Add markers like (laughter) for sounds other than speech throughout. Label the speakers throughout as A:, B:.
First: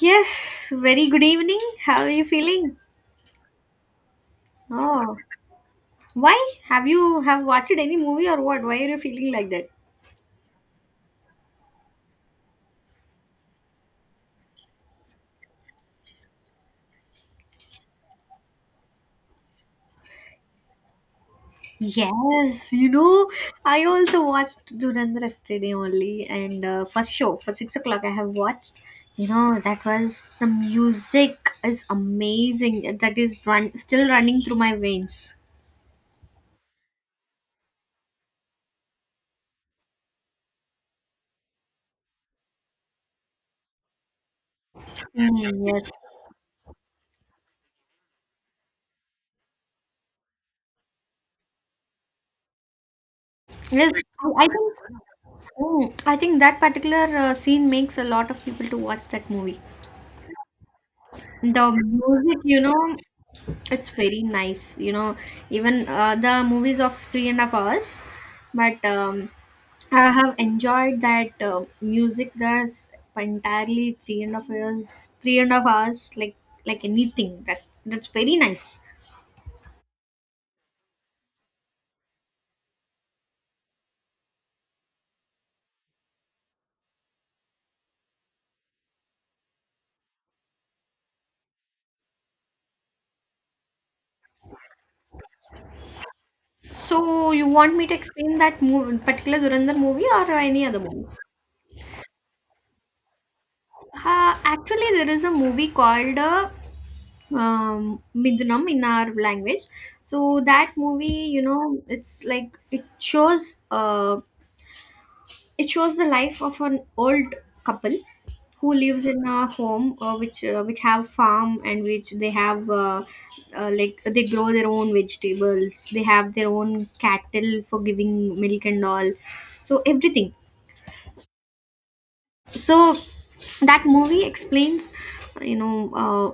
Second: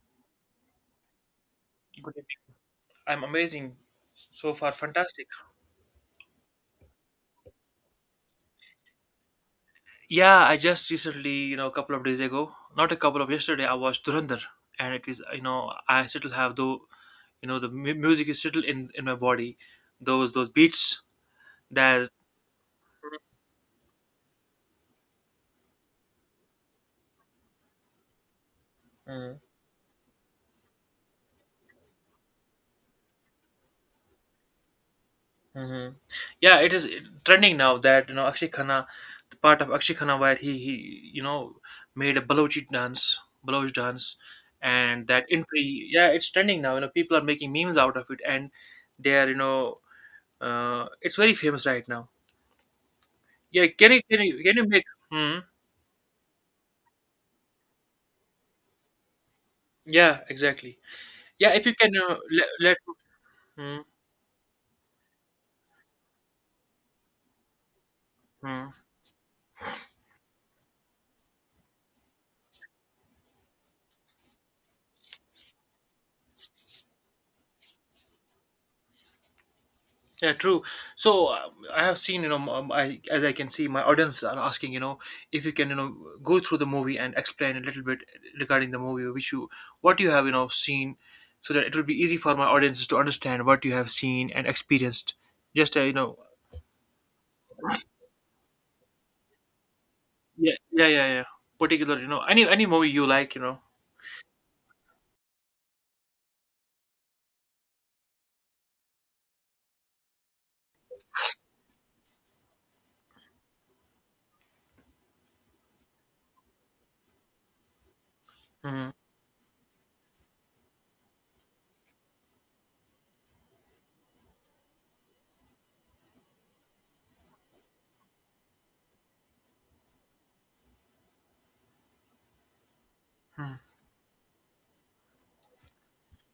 A: Yes, very good evening. How are
B: Good
A: you
B: evening.
A: feeling?
B: I'm amazing so far,
A: Oh,
B: fantastic.
A: why? Have you have watched any movie or what? Why are you feeling like that?
B: Yeah, I just recently, a couple of days ago, not a couple of yesterday, I watched Durandar, and it is, I still have though, the music is still in my body, those beats that.
A: Yes, you know, I also watched Durandar yesterday only, and first show for 6 o'clock I have watched. You know, that was the music is amazing. That is run still running through my veins.
B: Mm-hmm. Yeah, it is trending now that you know Akshay Khanna, the part of Akshay Khanna where he you know made a Balochi dance, Baloch dance, and that
A: Mm,
B: entry.
A: yes,
B: Yeah, it's trending now. You know, people are making memes out of it, and they are it's very famous right now. Yeah,
A: yes.
B: can you can
A: I,
B: you
A: I
B: can you
A: think
B: make? Hmm.
A: I think that particular scene makes a lot of people to watch that movie.
B: Yeah, exactly. Yeah, if
A: The
B: you can
A: music,
B: let
A: you
B: let.
A: know,
B: Hmm.
A: it's very nice. You know, even the movies of three and a half hours,
B: Hmm.
A: but I have enjoyed that music. There's entirely three and a half hours, three and a half hours, like anything. That's very nice.
B: Yeah, true. So I have seen, I as I can see, my audience are asking, you know, if you can, you know, go through the movie and explain a little bit regarding the movie, which you, what you have, you know, seen, so that it will be easy for my audiences to understand what you have seen and experienced. Just,
A: So you want me to explain that movie, particular Durandar movie or
B: yeah,
A: any other movie?
B: yeah. Particular, you know, any movie you like, you know.
A: Actually, there is a movie called Midunam in our language. So that movie, you know, it's like it shows the life of an old couple who
B: Hmm.
A: lives in a home which have farm and which they have like they grow their own vegetables. They have their own cattle for giving milk and all. So everything so
B: Hmm.
A: that movie explains you know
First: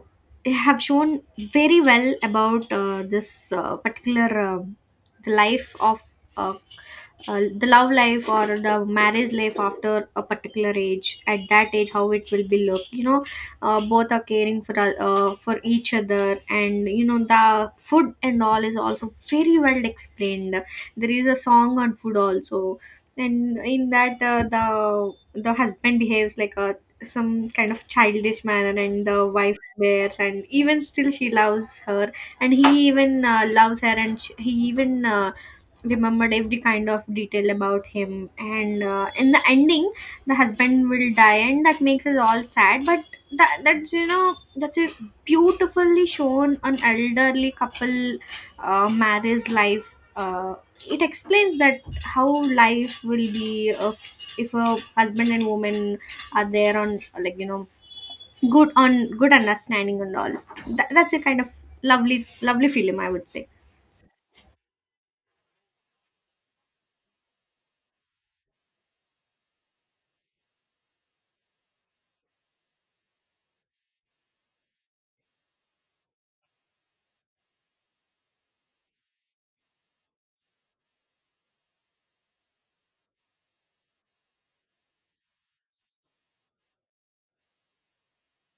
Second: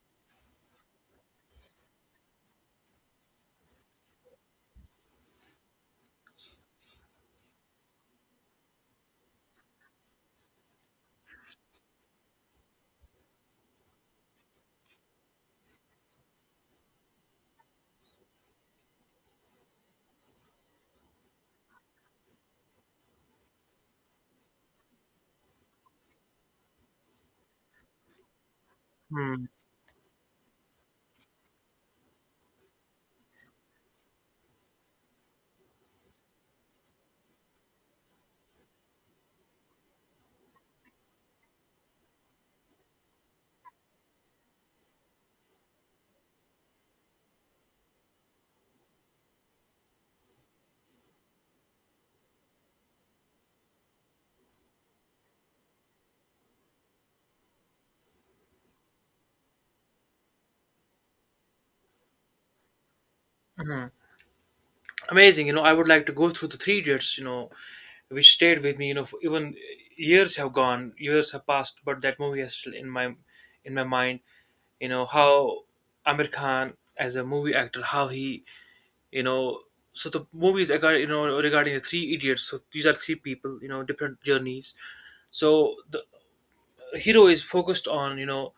A: they have shown very well about this particular the life of uh, the love life or the marriage life after a particular age at that age how it will be looked, you know both are caring for each other, and you know the food and all is also very well explained. There is a song on food also, and in that the husband behaves like a some kind of childish manner, and the
B: Hmm.
A: wife bears and even still she loves her, and he even loves her, and she, he even remembered every kind of detail about him, and in the ending the husband will die, and that makes us all sad. But that's you know that's a beautifully shown an elderly couple marriage life. It explains that how life will be if a husband and woman are there on like you know good on good understanding and all. That's a kind of lovely lovely film I would say.
B: Hmm. Amazing, you know. I would like to go through the Three Idiots, you know, which stayed with me, you know, for even years have gone, years have passed, but that movie is still in my mind. You know how Amir Khan as a movie actor, how he, you know. So the movies regard, you know, regarding the Three Idiots. So these are three people, you know, different journeys. So the hero is focused on, you know,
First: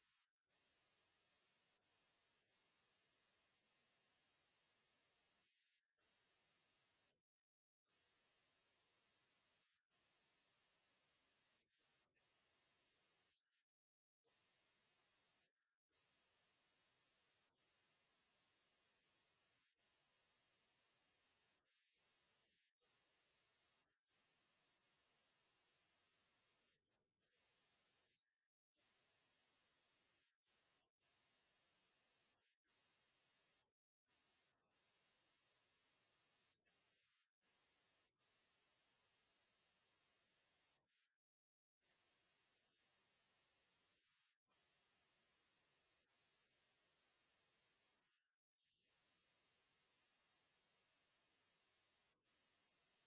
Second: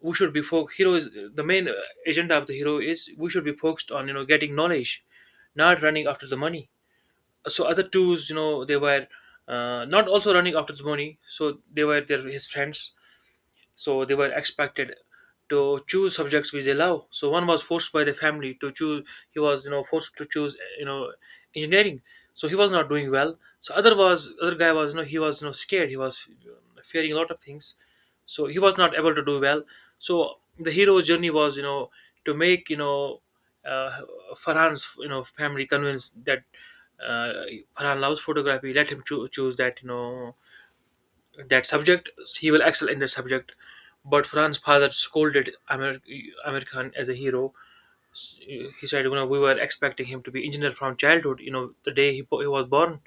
B: we should be hero is, the main agenda of the hero is, we should be focused on, you know, getting knowledge, not running after the money. So other twos, you know, they were not also running after the money, so they were there, his friends. So they were expected to choose subjects which they love. So one was forced by the family to choose. He was, you know, forced to choose, you know, engineering. So he was not doing well. So other was, other guy was, you know, he was, you know, scared. He was fearing a lot of things, so he was not able to do well. So the hero's journey was, you know, to make, you know, uh, Farhan's, you know, family convinced that, uh, Farhan loves photography, let him choose that, you know, that subject. He will excel in that subject. But Fran's father scolded Amir Khan as a hero. He said, you know, we were expecting him to be engineer from childhood. You know, the day he, he was born.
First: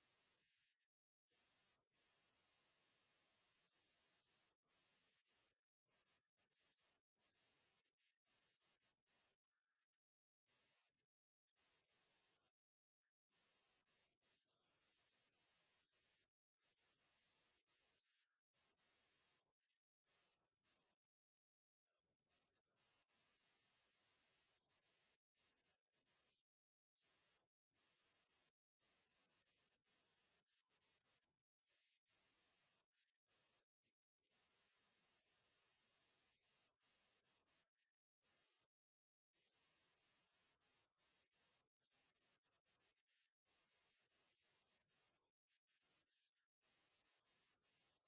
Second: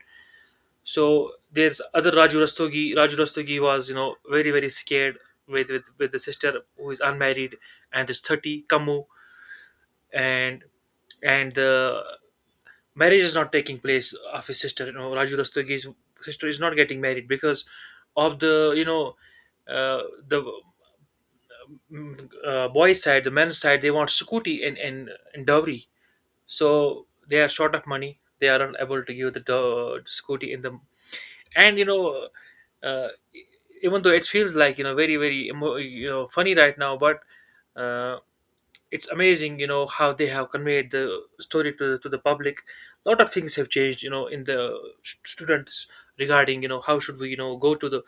B: So there's other Raju Rastogi. Raju Rastogi was, you know, very very scared with the sister who is unmarried and is 30 Kamu and the marriage is not taking place of his sister. You know, Raju Rastogi's sister is not getting married because of the you know uh, the boys' side, the men's side. They want Sukuti and, and dowry, so they are short of money. They are unable to give the Sukuti in the and you know. Uh, Even though it feels like, you know, very very you know funny right now, but uh, it's amazing, you know, how they have conveyed the story to to the public. A lot of things have changed, you know, in the students, regarding, you know, how should we, you know, go to the,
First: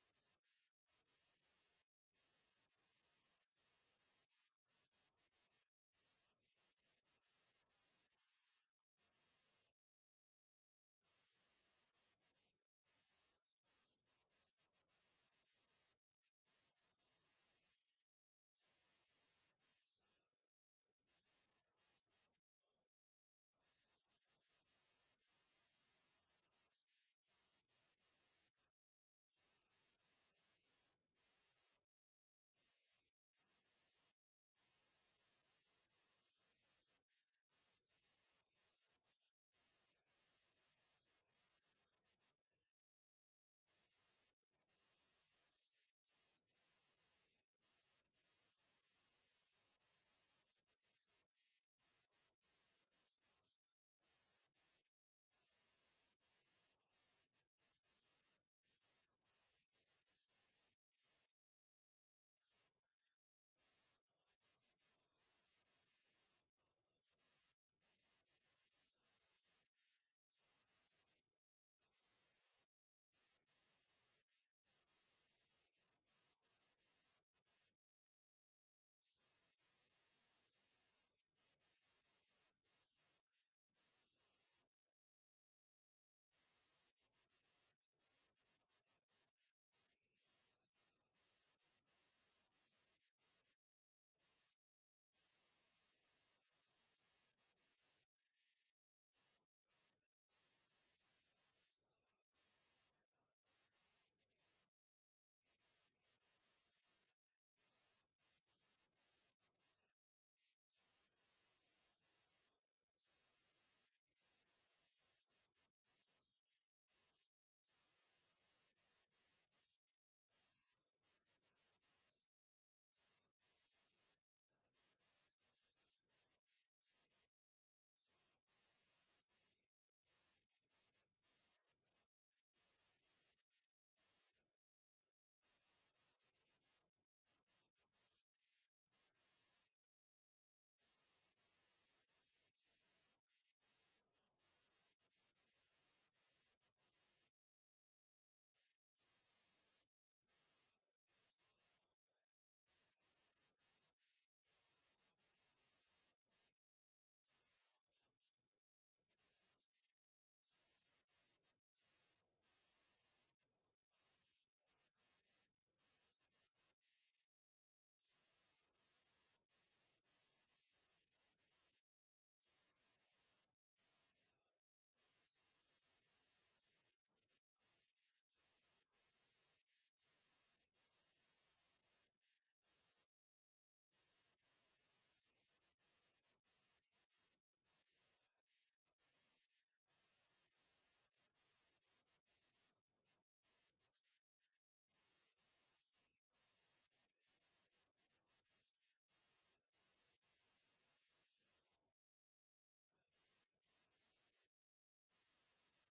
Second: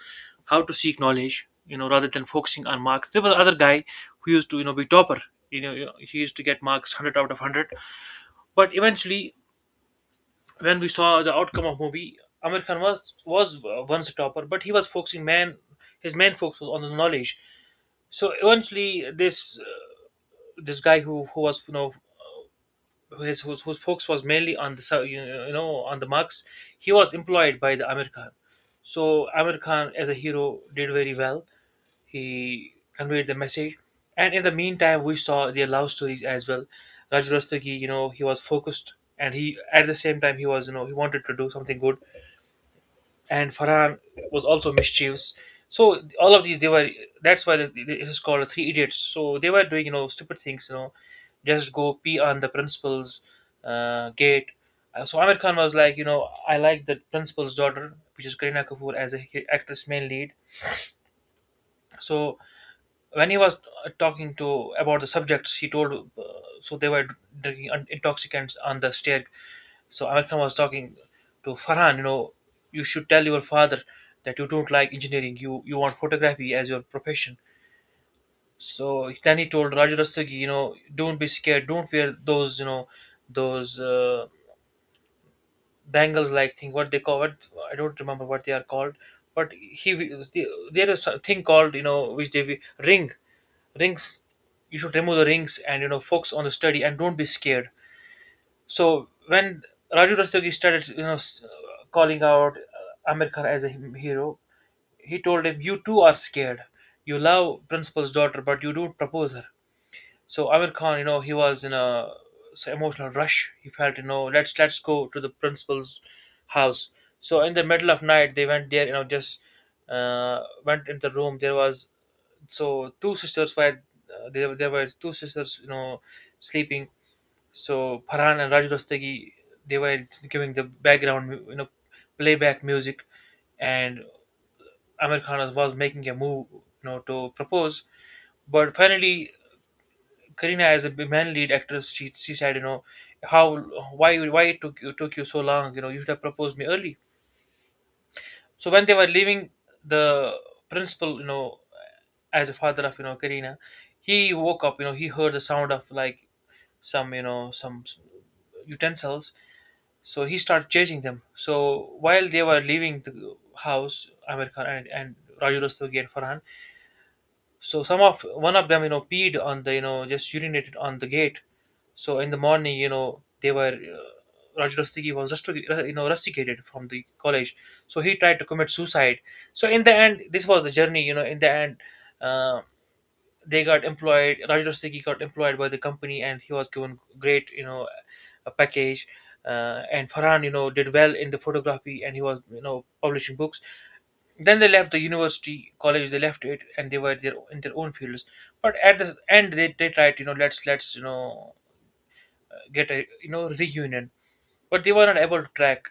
B: how to seek knowledge, you know, rather than focusing on marks. There was other guy who used to, you know, be topper, you know, he used to get marks 100 out of 100, but eventually, when we saw the outcome of movie, Amir Khan was once a topper, but he was focusing man, his main focus was on the knowledge. So eventually this this guy who was, you know, his whose focus was mainly on the you know, on the marks, he was employed by the Amir Khan. So Amir Khan as a hero did very well, he conveyed the message. And in the meantime we saw their love stories as well. Raju Rastagi, you know, he was focused, and he, at the same time, he was, you know, he wanted to do something good. And Farhan was also mischievous. So all of these, they were. That's why it is called Three Idiots. So they were doing, you know, stupid things. You know, just go pee on the principal's gate. So Amir Khan was like, you know, I like the principal's daughter, which is Kareena Kapoor as a actress main lead. So when he was talking to about the subjects, he told so they were drinking intoxicants on the stair. So Amir Khan was talking to Farhan. You know, you should tell your father that you don't like engineering. You want photography as your profession. So then he told Raju Rastagi, you know, don't be scared. Don't wear those, you know, those bangles like thing, what they call, what I don't remember what they are called. But he, there is something called, you know, which they ring, rings, you should remove the rings and, you know, focus on the study and don't be scared. So when Raju Rastogi started, you know, calling out, Amir Khan as a hero, he told him, you too are scared. You love principal's daughter but you don't propose her. So Amir Khan, you know, he was in a so emotional rush. He felt, you know, let's go to the principal's house. So in the middle of night, they went there. You know, just went in the room. There was so two sisters were there. There were two sisters, you know, sleeping. So Farhan and Raj Rastagi, they were giving the background, you know, playback music, and Amir Khan was making a move, you know, to propose. But finally, Karina as a man lead actress, she said, you know, how why it took you so long? You know, you should have proposed me early. So when they were leaving, the principal, you know, as a father of you know Karina, he woke up. You know, he heard the sound of like some, you know, some utensils. So he started chasing them. So while they were leaving the house, America and, Raju Rastogi and Farhan. So some of one of them, you know, peed on the, you know, just urinated on the gate. So in the morning, you know, they were Raju Rastigi was you know rusticated from the college. So he tried to commit suicide. So in the end, this was the journey. You know, in the end, uh, they got employed. Raju Rastigi got employed by the company, and he was given great, you know, a package. And Farhan, you know, did well in the photography, and he was, you know, publishing books. Then they left the university college, they left it, and they were their, in their own fields. But at the end they tried, you know, let's you know get a, you know, reunion, but they were not able to track,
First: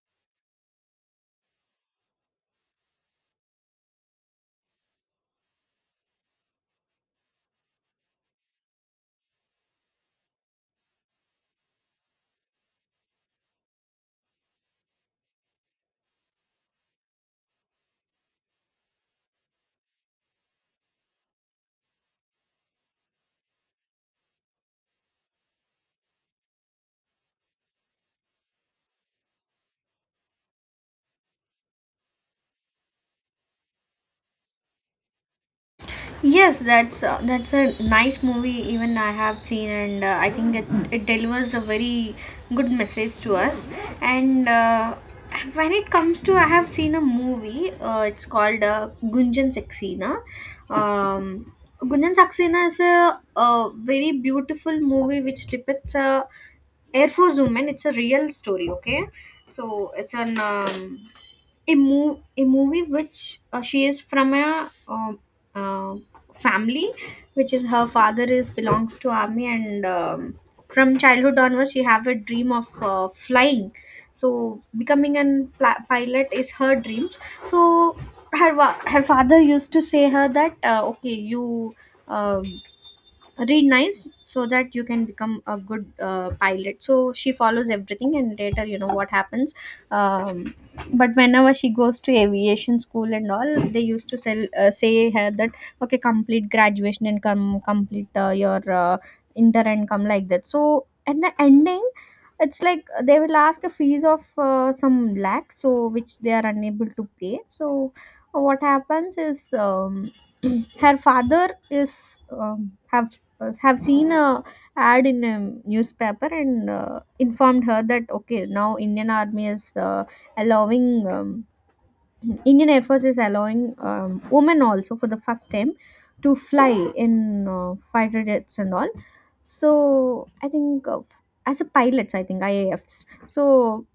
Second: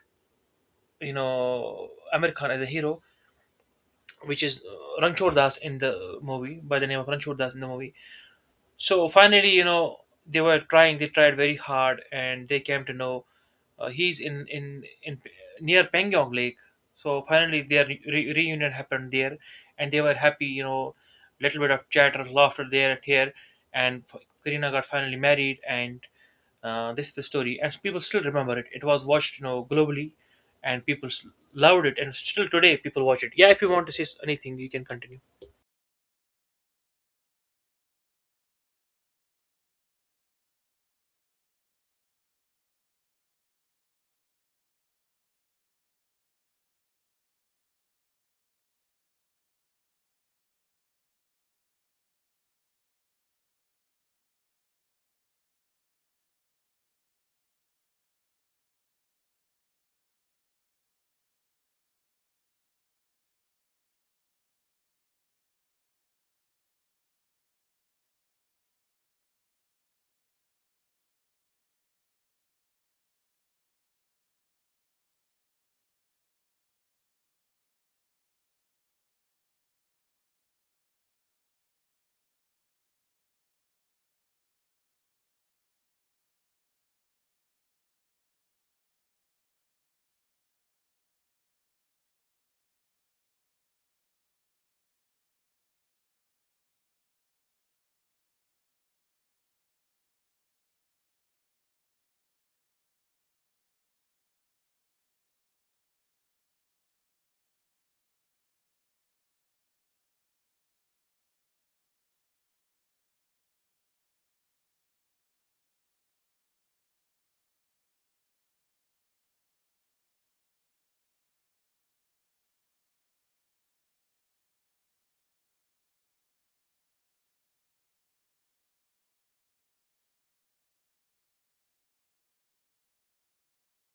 B: you know, Amir Khan as a hero, which is Ranchor Das in the movie, by the name of Ranchor Das in the movie. So finally, you know, they were trying. They tried very hard, and they came to know he's in near Pengyong Lake. So finally, their reunion happened there, and they were happy. You know, little bit of chatter, laughter there and here, and Karina got finally married, and this is the story. And people still remember it. It was watched, you know, globally, and people loved it, and still today people watch it. Yeah, if you want to say anything, you can continue.
A: Yes, that's a nice movie. Even I have seen, and I think it, it delivers a very good message to us. And when it comes to, I have seen a movie. It's called Gunjan Saxena. Um, Gunjan Saxena is a very beautiful movie which depicts a Air Force woman. It's a real story. Okay, so it's an a, a movie which she is from a uh, family which is her father is belongs to army, and from childhood onwards she have a dream of flying, so becoming an pilot is her dreams. So her father used to say her that okay, you um read nice so that you can become a good pilot. So she follows everything, and later you know what happens. um, but whenever she goes to aviation school and all, they used to sell say her that okay complete graduation and come complete your inter and come like that. So at the ending it's like they will ask a fees of some lakhs so which they are unable to pay. So what happens is (clears throat) her father is have seen a ad in a newspaper, and informed her that okay now Indian Army is allowing um, Indian Air Force is allowing women also for the first time to fly in fighter jets and all. So I think as a pilots I think IAFs. So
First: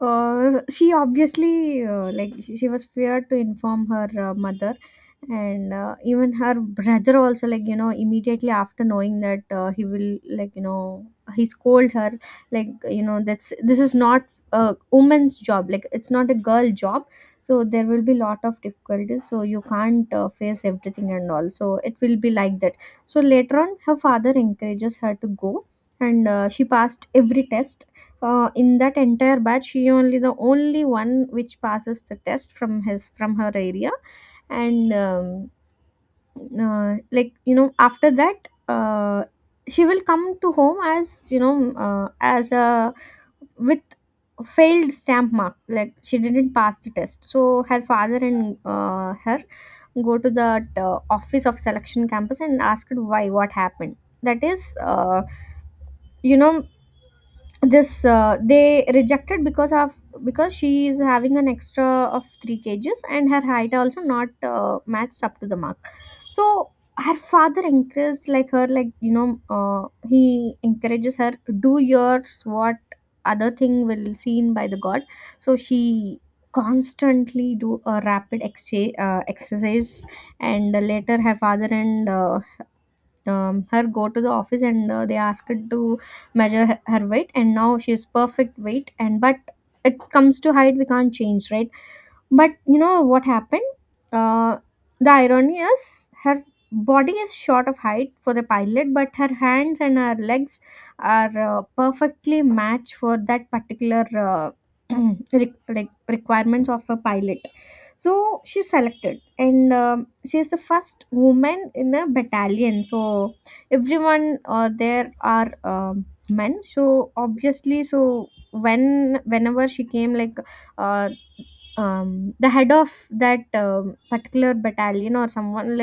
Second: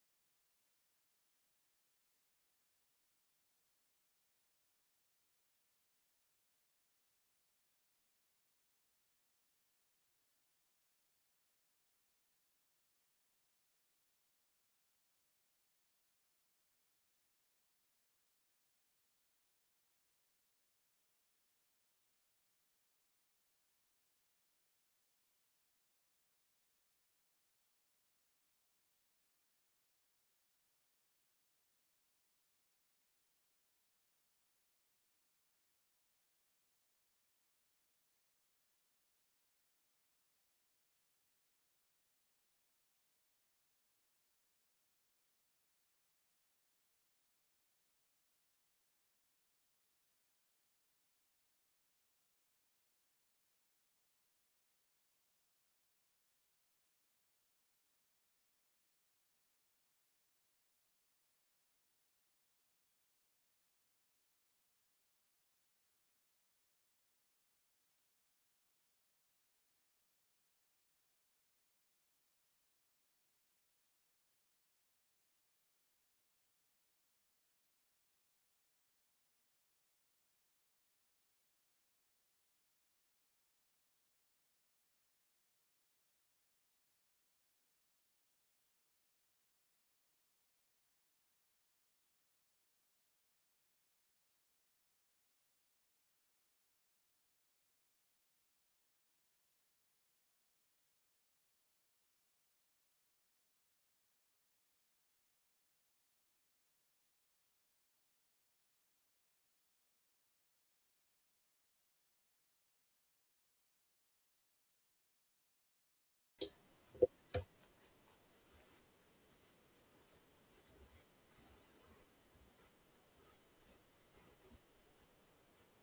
A: she obviously like she was feared to inform her mother, and even her brother also like you know immediately after knowing that he will like you know he scold her, like you know that's this is not a woman's job, like it's not a girl job. So there will be lot of difficulties so you can't face everything and all, so it will be like that. So later on her father encourages her to go, and she passed every test. In that entire batch she only the only one which passes the test from his from her area. And like you know after that she will come to home as you know as a with failed stamp mark, like she didn't pass the test. So her father and her go to the office of selection campus and asked why what happened. That is you know this they rejected because of because she is having an extra of 3 kgs and her height also not matched up to the mark. So her father encouraged like her like you know he encourages her do yours what other thing will seen by the god. So she constantly do a rapid exchange exercise. And later her father and her go to the office, and they asked her to measure her weight, and now she is perfect weight, and but it comes to height we can't change, right? But you know what happened? Uh, the irony is her body is short of height for the pilot, but her hands and her legs are perfectly matched for that particular (clears throat) like requirements of a pilot. So she's selected, and she is the first woman in a battalion. So everyone there are men. So obviously, so when whenever she came like uh, the head of that particular battalion or someone,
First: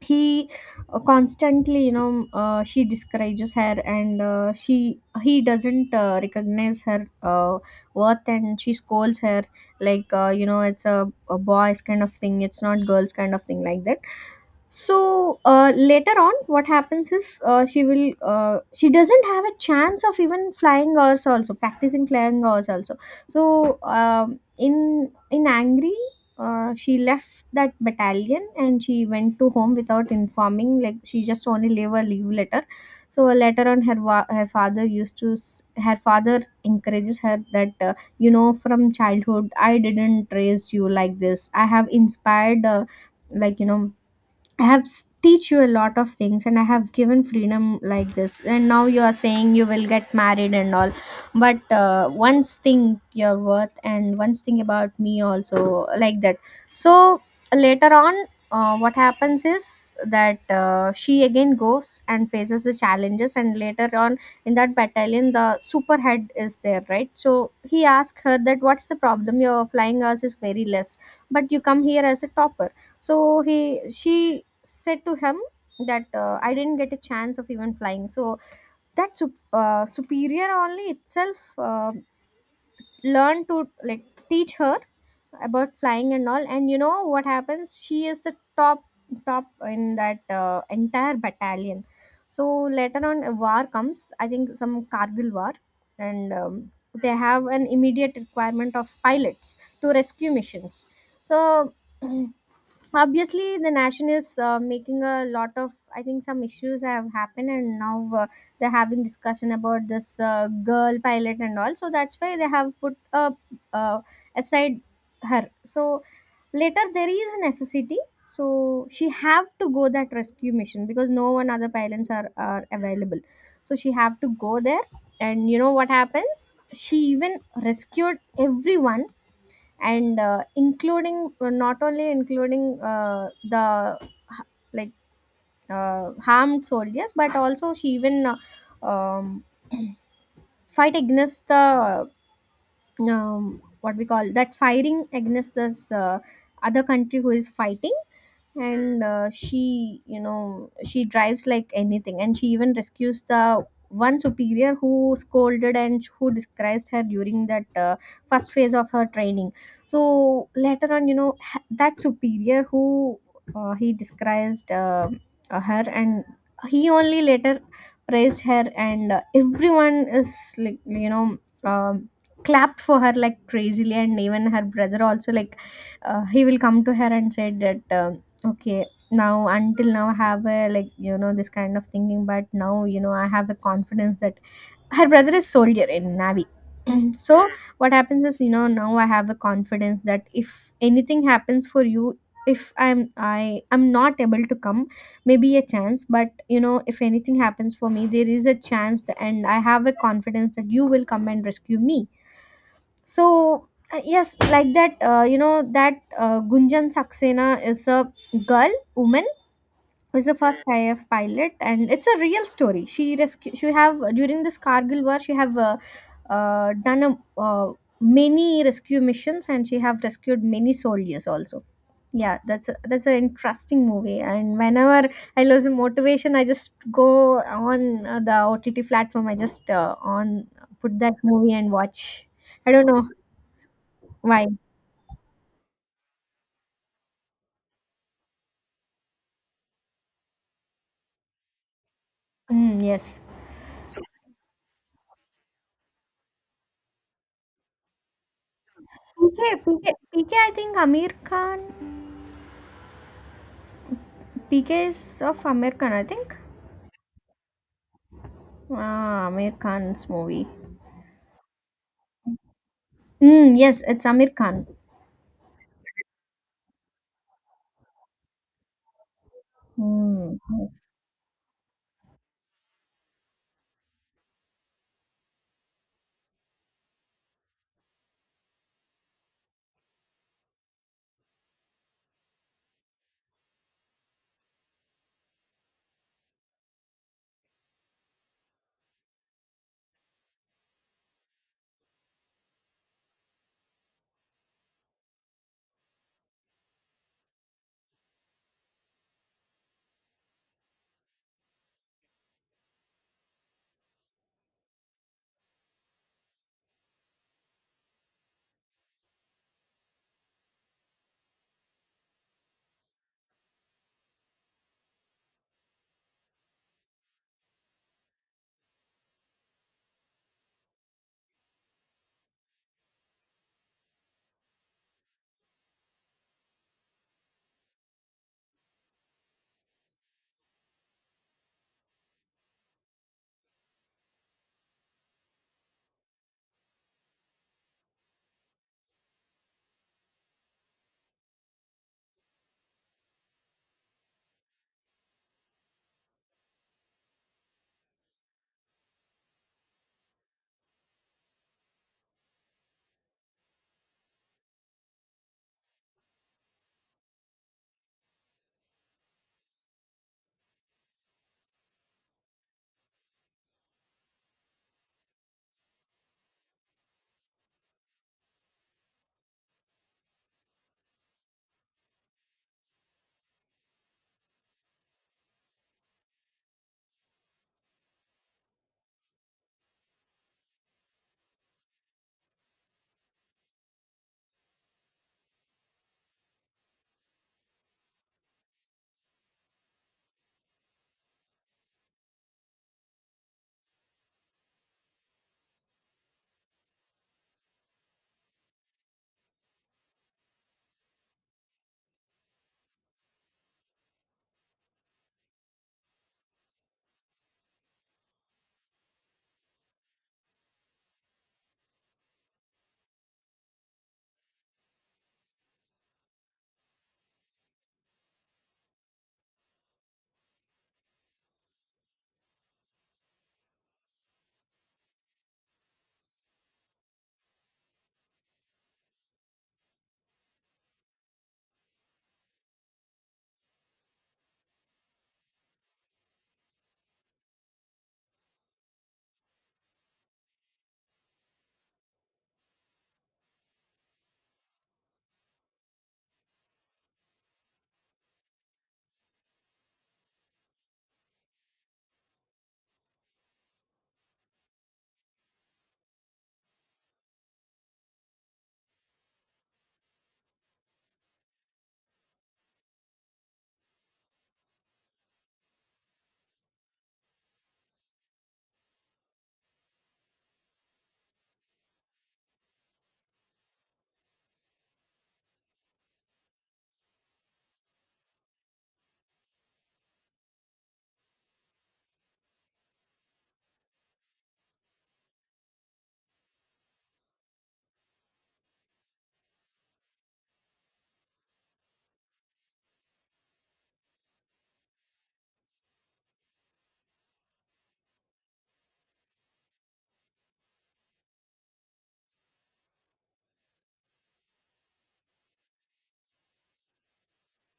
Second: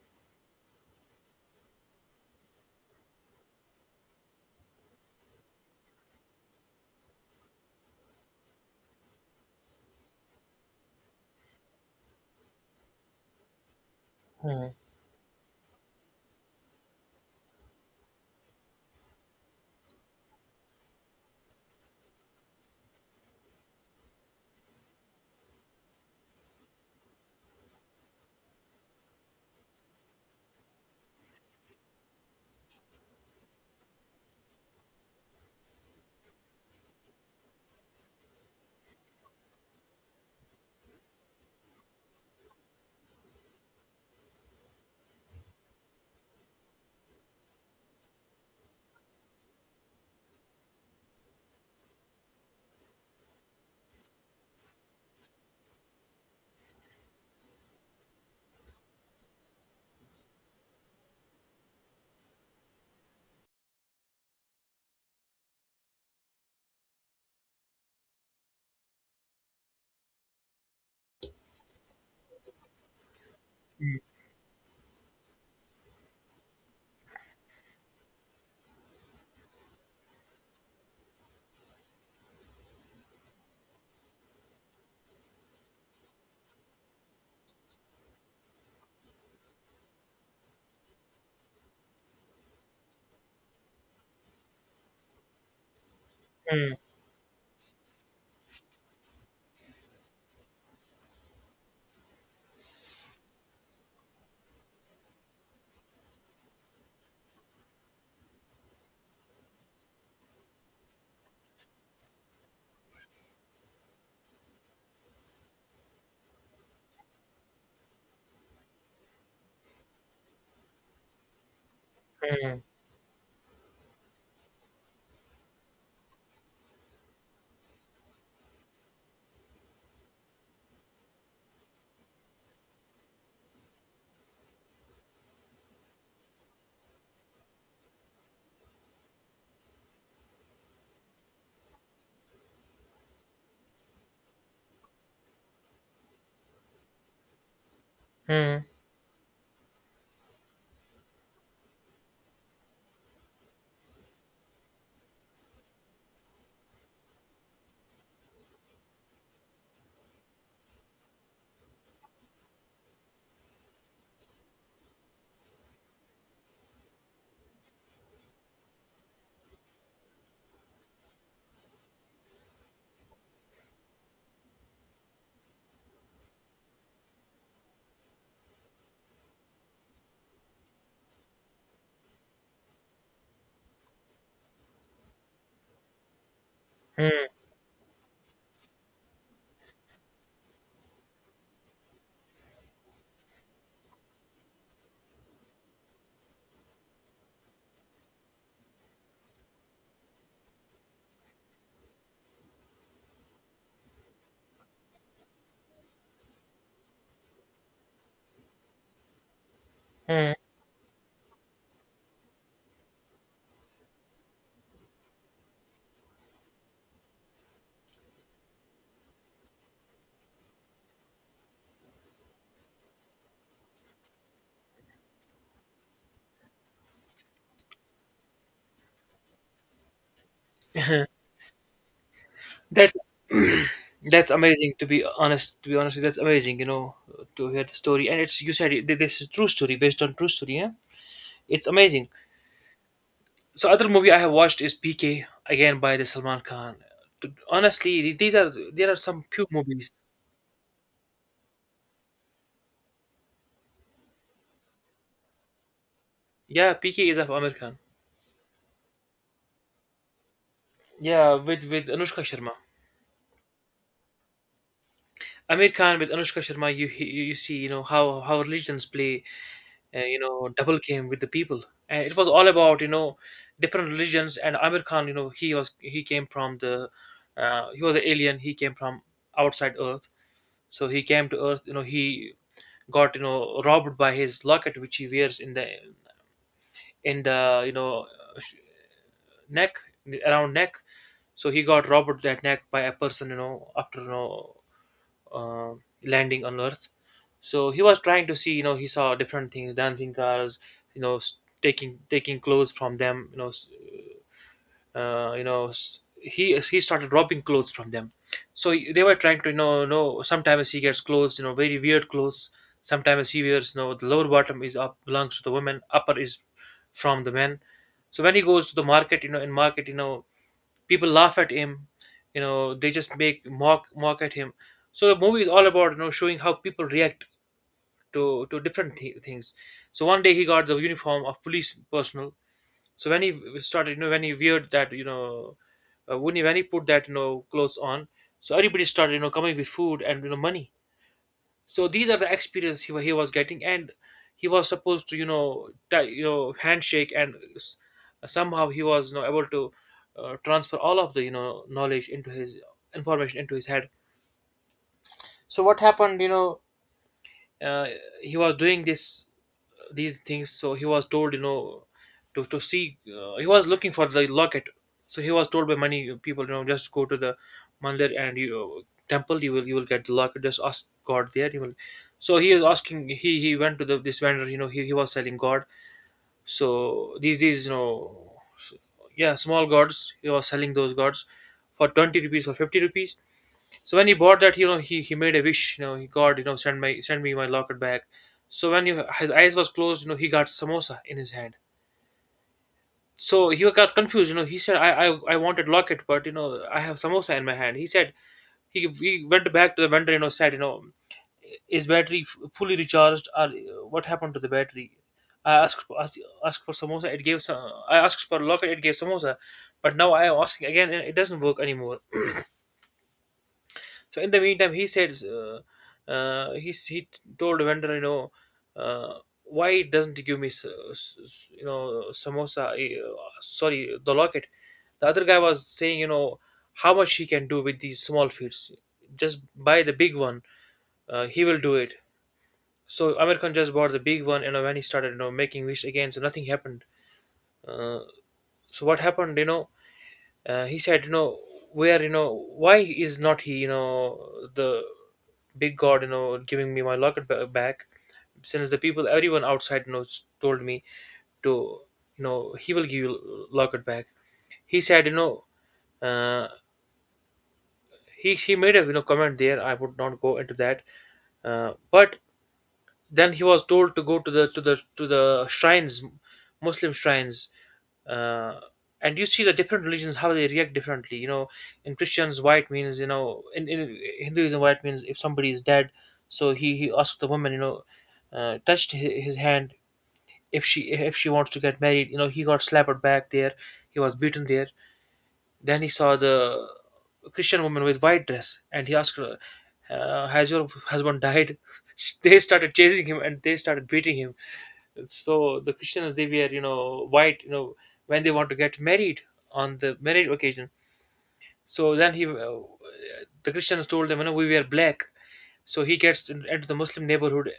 A: he constantly you know she discourages her, and she he doesn't recognize her worth, and she scolds her like you know it's a boys kind of thing, it's not girls kind of thing, like that.
B: Hmm.
A: So later on what happens is she will she doesn't have a chance of even flying hours also practicing flying hours also. So in angry she left that battalion, and she went to home without informing, like she just only leave a leave letter. So later on her father used to her father encourages her that you know from childhood I didn't raise you like this. I have inspired like you know I have teach you a lot of things, and I have given freedom like this, and now you are saying you will get married and all. But once thing your worth and once thing about me also, like that. So later on what happens is that she again goes and faces the challenges, and later on in that battalion the superhead is there, right? So he asks her that what's the problem your flying hours is very less but you come here as a topper. So he she said to him that I didn't get a chance of even flying. So that superior only itself learned to like teach her about flying and all. And you know what happens? She is the top in that entire battalion. So later on, a war comes. I think some Kargil war, and
B: Hmm.
A: they have an immediate requirement of pilots to rescue missions. So (clears throat) obviously the nation is making a lot of I think some issues have happened, and now they're having discussion about this girl pilot and all, so that's why they have put uh, aside her. So later there is a necessity, so she have to go that rescue mission because no one other pilots
B: Hmm.
A: are available. So she have to go there, and you know what happens, she even rescued everyone, and including not only including the like harmed soldiers but also she even uh, um, (clears throat) fight against the what we call that firing against this other country who is fighting.
B: Hmm.
A: And she you know she drives like anything, and she even rescues the one superior who scolded and who disgraced her during that first phase of her training. So later on you know that superior who he disgraced her, and he only later praised her, and everyone is like you know um, clapped for her like crazily. And even her brother also like he will come to her and said that okay. Now, until now, I have a like you know this kind of thinking, but now you know I have a confidence that her brother is soldier in navy.
B: Hmm.
A: So what happens is, you know, now I have a confidence that if anything happens for you, if I'm not able to come, maybe a chance, but you know if anything happens for me, there is a chance, that, and I have a confidence that you will come and rescue me. So. Yes, like that, you know, that Gunjan Saxena is a girl, woman, was
B: Hmm.
A: the first IF pilot, and it's a real story. She rescue. She have during this Kargil war, she have done many rescue missions, and she have rescued many soldiers also. Yeah, that's an interesting movie. And whenever I lose motivation, I just go on the OTT platform. I just on put that movie and watch. I don't
B: That's
A: know
B: (clears throat) That's
A: why.
B: amazing. To be honest, with you, that's amazing. You know, to hear the story, and it's you said it, this is true story, based on true story. Yeah, it's amazing.
A: Mm, yes.
B: So other movie I have watched is PK again by the Salman Khan. Honestly, th- these are there are some
A: P
B: few
A: K. P K.
B: movies.
A: P K. I think Amir Khan. PK is of Amir Khan, I think.
B: Yeah, PK is of Amir Khan.
A: Ah, Amir Khan's movie.
B: Yeah, with Anushka Sharma.
A: Mm, yes, it's Amir Khan.
B: Amir Khan with Anushka Sharma. You see, you know how religions play, you
A: Mm,
B: know, double
A: yes.
B: game with the people, and it was all about, you know, different religions. And amir khan, you know, he came from the, he was an alien. He came from outside Earth. So he came to Earth. You know, he got, you know, robbed by his locket, which he wears in the, you know, sh- neck, around neck. So he got robbed that neck by a person, you know, after you know uh, landing on Earth. So he was trying to see, you know, he saw different things, dancing cars, you know, taking clothes from them, you know, he started robbing clothes from them. So they were trying to know sometimes he gets clothes, you know, very weird clothes. Sometimes he wears, you know, the lower bottom is up, belongs to the women, upper is from the men. So when he goes to the market, you know, in market, you know, people laugh at him. You know, they just make mock at him. So the movie is all about, you know, showing how people react to different things. So one day he got the uniform of police personnel. So when he weird that, you know, when he put that, you know, clothes on. So everybody started, you know, coming with food and, you know, money. So these are the experience he was getting, and he was supposed to, you know, handshake, and somehow he was, you know, able to, transfer all of the, you know, knowledge into his information into his head. So what happened, you know? uh, he was doing this these things. So he was told, you know, to see, he was looking for the locket. So he was told by many people, you know, just go to the mandir and you temple, you will get the locket, just ask god there, you will. So he is asking, he went to the this vendor, you know, he was selling god. So these you know s- yeah, small gods, he was selling those gods for 20 rupees, for 50 rupees. So when he bought that, you know, he made a wish, you know, he God, you know, send me my locket back. So when you, his eyes was closed, you know, he got samosa in his hand. So he got confused, you know. He said, I wanted locket, but, you know, I have samosa in my hand. He went back to the vendor, you know, said, you know, is battery fully recharged, or what happened to the battery? I asked for samosa, it gave some. I asked for locket, it gave samosa, but now I am asking again, and it doesn't work anymore. So in the meantime, he said, he told vendor, you know, uh, why doesn't he give me, you know, samosa? Sorry, the locket. The other guy was saying, you know, how much he can do with these small feats. Just buy the big one. He will do it. So American just bought the big one, you know, when he started, you know, making wish again. So nothing happened. Uh, so what happened, you know? He said, you know, where, you know, why is not he, you know, the big god, you know, giving me my locket back, since the people, everyone outside, you know, told me to, you know, he will give you locket back. He said, you know, uh, he made a, you know, comment there. I would not go into that. But then he was told to go to the shrines, Muslim shrines. uh, and you see the different religions how they react differently, you know. In christians, white means, you know, in hinduism, white means if somebody is dead. So he asked the woman, you know, touched his hand, if she wants to get married, you know. He got slapped back there, he was beaten there. Then he saw the Christian woman with white dress, and he asked her, has your husband died? (laughs) They started chasing him and they started beating him. So the Christians, they wear, you know, white, you know, when they want to get married, on the marriage occasion. So then he the Christians told them, you know, we wear black. So he gets into the Muslim neighborhood,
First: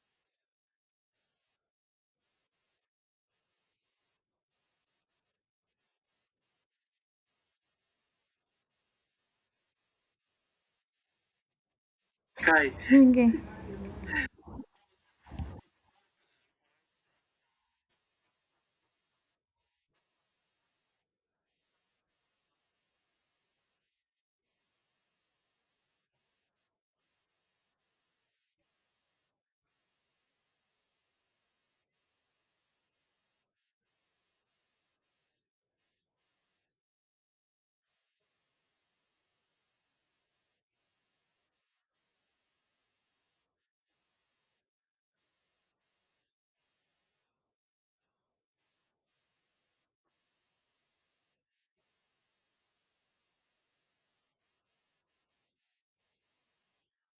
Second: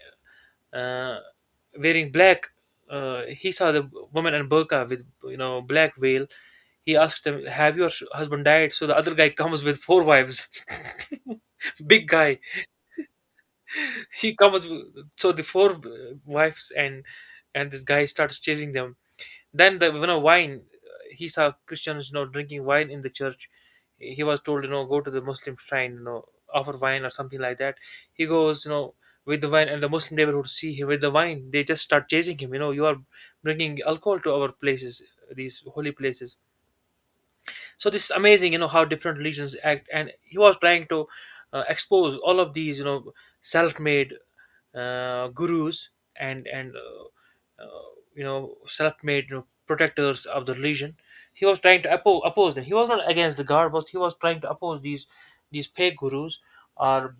B: uh, wearing black. He saw the woman in burqa with, you know, black veil. He asked them, have your husband died? So the other guy comes with four wives. (laughs) Big guy.
A: Hi. Okay.
B: He comes with, so the four wives, and this guy starts chasing them. Then the you know wine, he saw Christians, you know, drinking wine in the church. He was told, you know, go to the Muslim shrine, you know, offer wine or something like that. He goes, you know, with the wine, and the Muslim neighborhood see him with the wine. They just start chasing him. You know, you are bringing alcohol to our places, these holy places. So this is amazing, you know, how different religions act, and he was trying to, expose all of these, you know, self-made gurus, and uh, you know, self-made, you know, protectors of the religion. He was trying to oppose them. He was not against the god, but he was trying to oppose these fake gurus, or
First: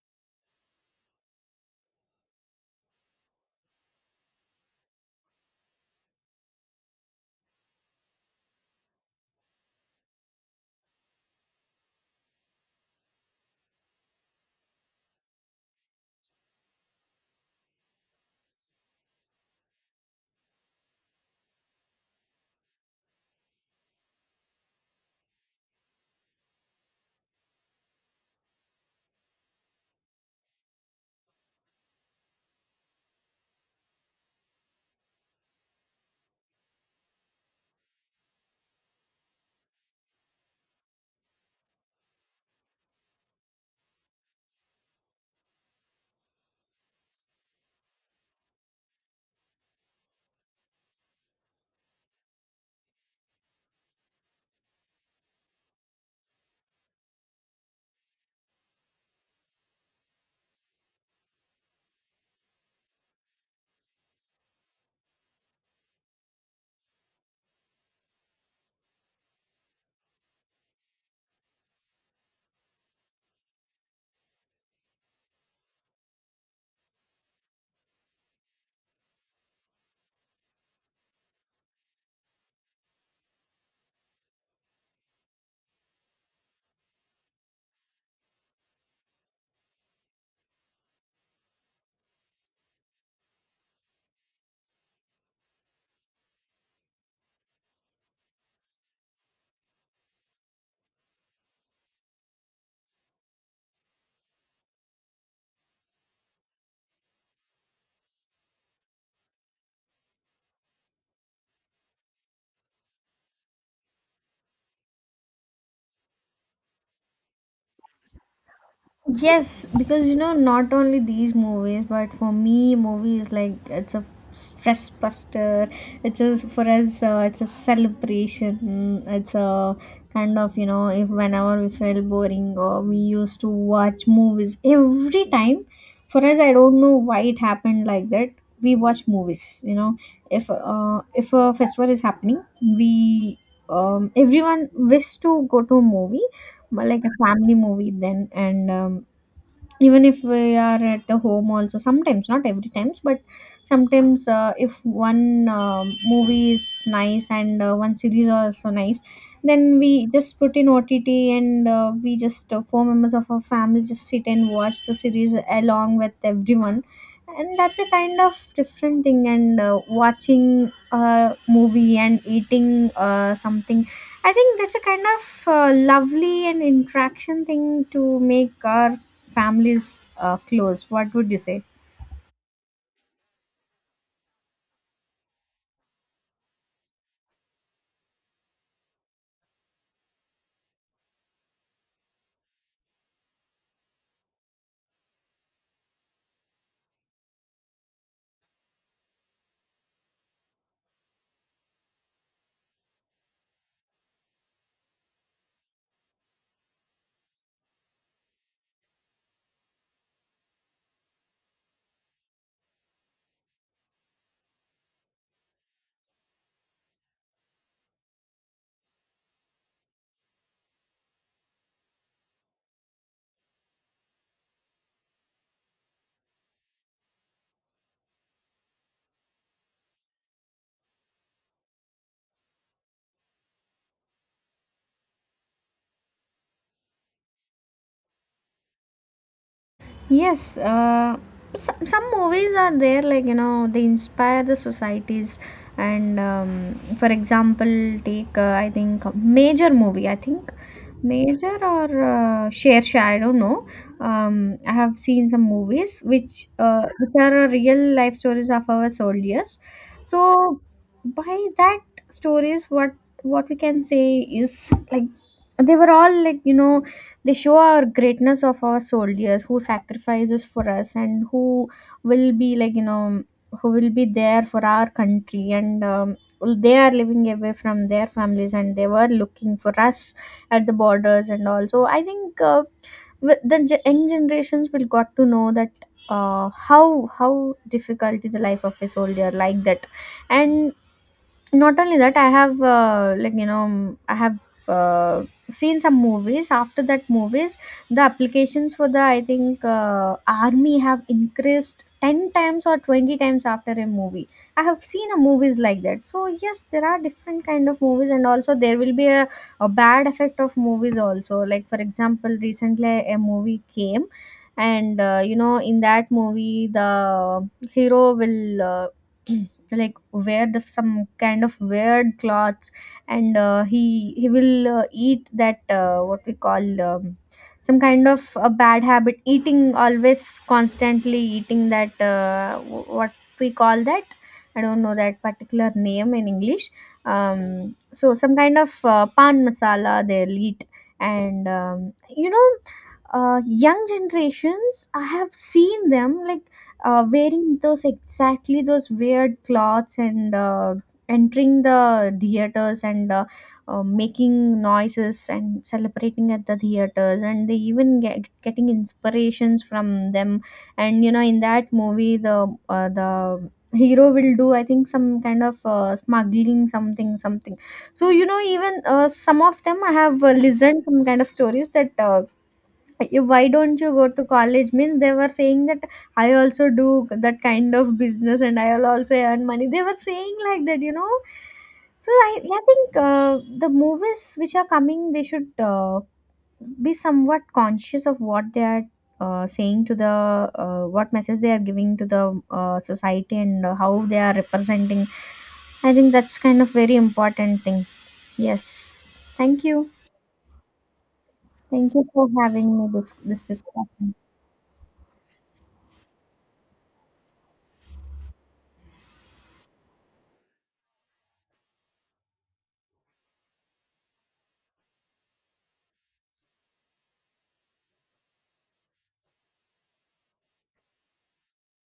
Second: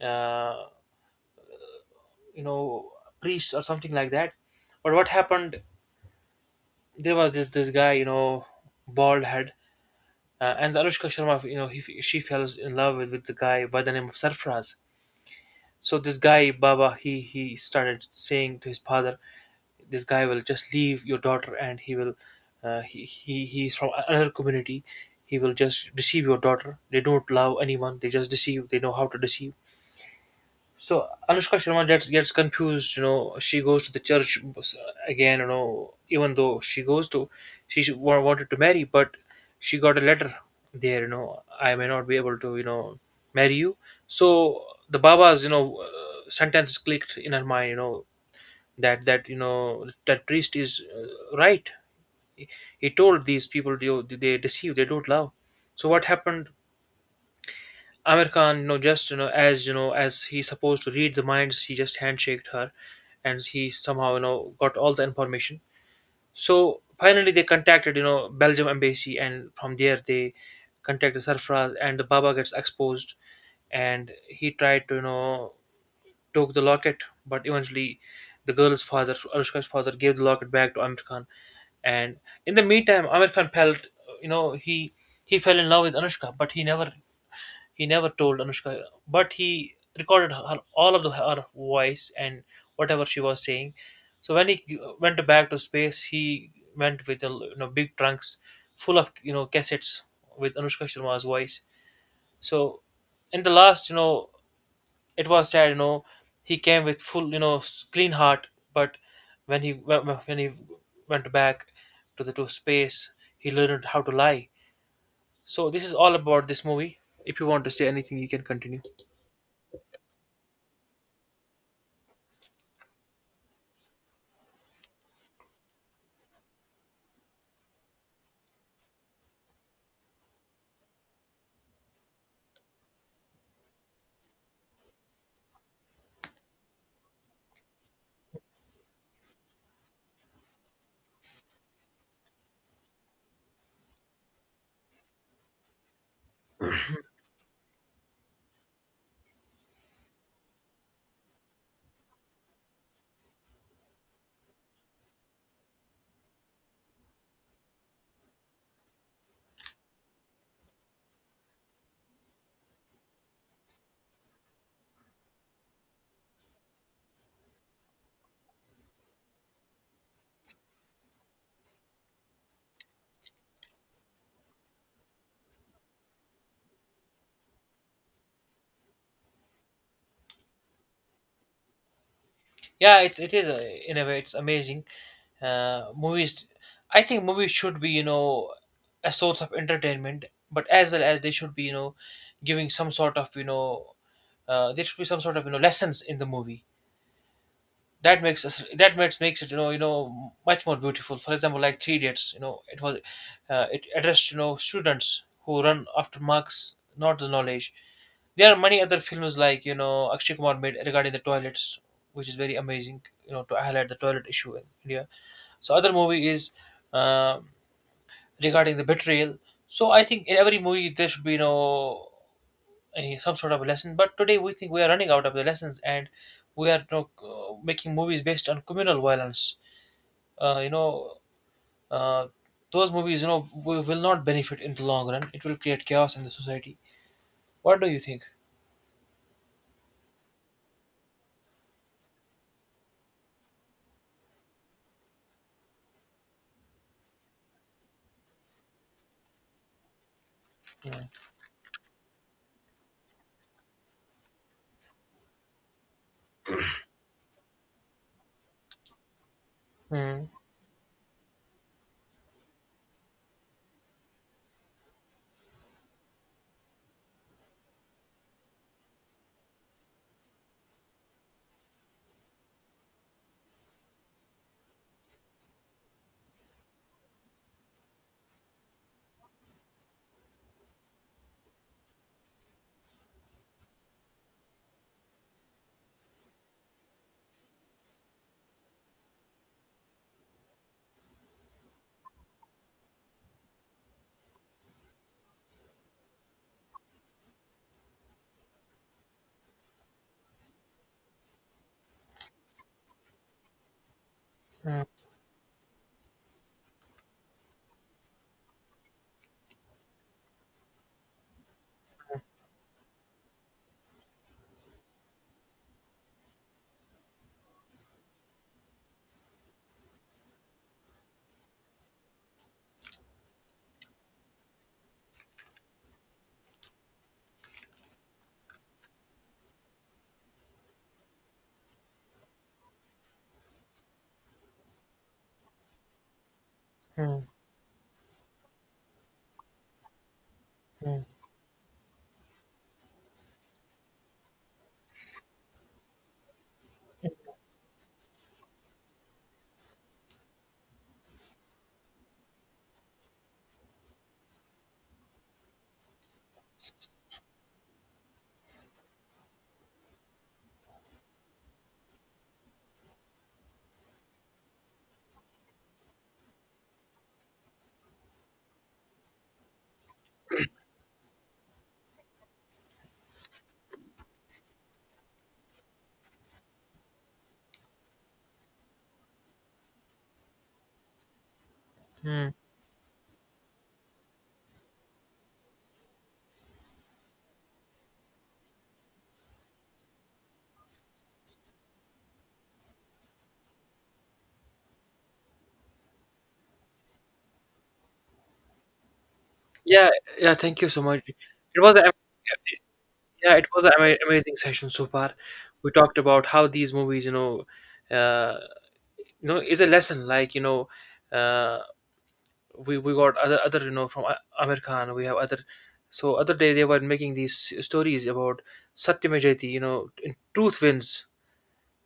B: uh, you know, priests or something like that. But what happened, there was this guy, you know, bald head. And Anushka Sharma, you know, she fell in love with the guy by the name of Sarfaraz. So this guy Baba, he started saying to his father, "This guy will just leave your daughter, and he's from another community. He will just deceive your daughter. They don't love anyone. They just deceive. They know how to deceive." So Anushka Sharma gets confused. You know, she goes to the church again. You know, even though she goes to, she sh- wa- wanted to marry, but she got a letter there. You know, I may not be able to, you know, marry you. So the Baba's, you know, sentence clicked in her mind. You know that, that priest is right. He, he told these people, they deceive. They don't love. So what happened? Amir Khan, you know, as you know, as he's supposed to read the minds, he just handshaked her, and he somehow, you know, got all the information. So finally, they contacted, you know, Belgium embassy, and from there they contacted Sarfraz, and the Baba gets exposed, and he tried to, you know, took the locket, but eventually, the girl's father, Anushka's father, gave the locket back to Amir Khan, and in the meantime, Amir Khan felt, you know, he fell in love with Anushka, but he never told Anushka, but he recorded her all of the, her voice and whatever she was saying. So when he went back to space, he went with a, you know, big trunks full of, you know, cassettes with Anushka Sharma's voice. So in the last, you know, it was sad. You know, he came with full, you know, clean heart, but when he went back to the to space, he learned how to lie. So this is all about this movie. If you want to say anything, you can continue.
A: Yes, because you know, not only these movies, but for me, movies like, it's a stress buster. It's a for us, it's a celebration. It's a kind of, you know, if whenever we felt boring or we used to watch movies every time. For us, I don't know why it happened like that. We watch movies. You know, if a festival is happening, we everyone wish to go to a movie, like a family movie then and. Even if we are at the home also, sometimes, not every times, but sometimes, if one movie is nice and one series also nice, then we just put in ott and we just four members of our family just sit and watch the series along with everyone, and that's a kind of different thing. And watching a movie and eating something, I think that's a kind of lovely and interaction thing to make our families close. What would you say?
B: Yeah, it's it is a, in a way it's amazing. Movies, I think movies should be, you know, a source of entertainment, but as well as they should be, you know, giving some sort of you know there should be some sort of, you know, lessons in the movie that makes us that makes it, you know, much more beautiful. For example, like Three Idiots, you know, it addressed, you know, students who run after marks, not the knowledge. There are many other films like, you know, Akshay Kumar made regarding the toilets, which is very amazing, you know, to highlight the toilet issue in India. So other movie is uh, regarding the betrayal. So I think in every movie there should be, you know, some sort of a lesson. But today we think we are running out of the lessons, and we are, you know, making movies based on communal violence. Uh, you know. Uh, those movies, you know, will not benefit in the long run. It will create chaos in the society. What do you think?
A: Yes, some movies are there, like, you know, they inspire the societies. And for example, take, I think, Major movie, I think.
B: Mm.
A: Major or Share, Share, I don't know. I have seen some movies which are real life stories of our soldiers.
B: Mm,
A: So, by that stories, what we can say is like they were all like, you know, they show our greatness of our soldiers who sacrifices for us and who will be like, you know, who will be there for our country. And they are living away from their families, and they were looking for us at the borders. And also I think, young generations will got to know that how difficult is the life of a soldier, like that. And not only that, I have like you know, I have uh, seen some movies. After that movies, the applications for the, I think, army have increased 10 times or 20 times after a movie I have
B: mm,
A: seen. A movies like that. So yes, there are different kind of movies, and also there will be a bad effect of movies also. Like for example, recently a movie came, and you know, in that movie the hero will (clears throat) like wear the some kind of weird clothes. And he will eat that what we call, some kind of a bad habit, eating, always constantly eating that what we call that, I don't know that particular name in English.
B: mm,
A: Um, so some kind of pan masala they'll eat.
B: mm,
A: And you know, young generations, I have seen them like wearing those, exactly those weird clothes, and entering the theaters, and making noises and celebrating at the theaters, and they even getting inspirations from them. And you know, in that movie, the hero will do, I think, some kind of smuggling, something something. So you know, even some of them, I have listened some kind of stories that, you why don't you go to college, means they were saying that I also do that kind of business, and I'll also earn money, they were saying like that, you know. So
B: mm.
A: I think the movies which are coming, they should be somewhat conscious of what they are saying to the, what message they are giving to the society, and how they are representing. I think that's kind of very important thing. Yes, thank you.
B: Yeah, yeah. Thank you so much. It was a,
A: Thank you for having me
B: yeah,
A: this
B: it was an
A: discussion.
B: amazing session so far. We talked about how these movies, you know, uh, is a lesson. Like, you know, uh, we got other, you know, from Amir Khan. We have other. So other day they were making these stories about Satyamajayati. You know, in truth wins.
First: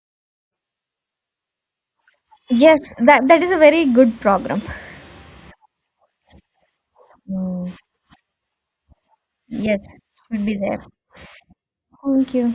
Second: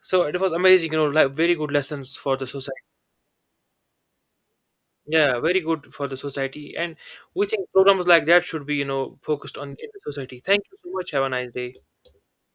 B: So it was amazing. You know, like very good lessons for the society.
A: Yes, that that is a very good program.
B: Yeah, very good for the society. And we
A: Mm.
B: think programs like that should be, you know, focused on in
A: Yes,
B: the society.
A: should be
B: Thank you
A: there.
B: so much. Have a nice day.
A: Thank you.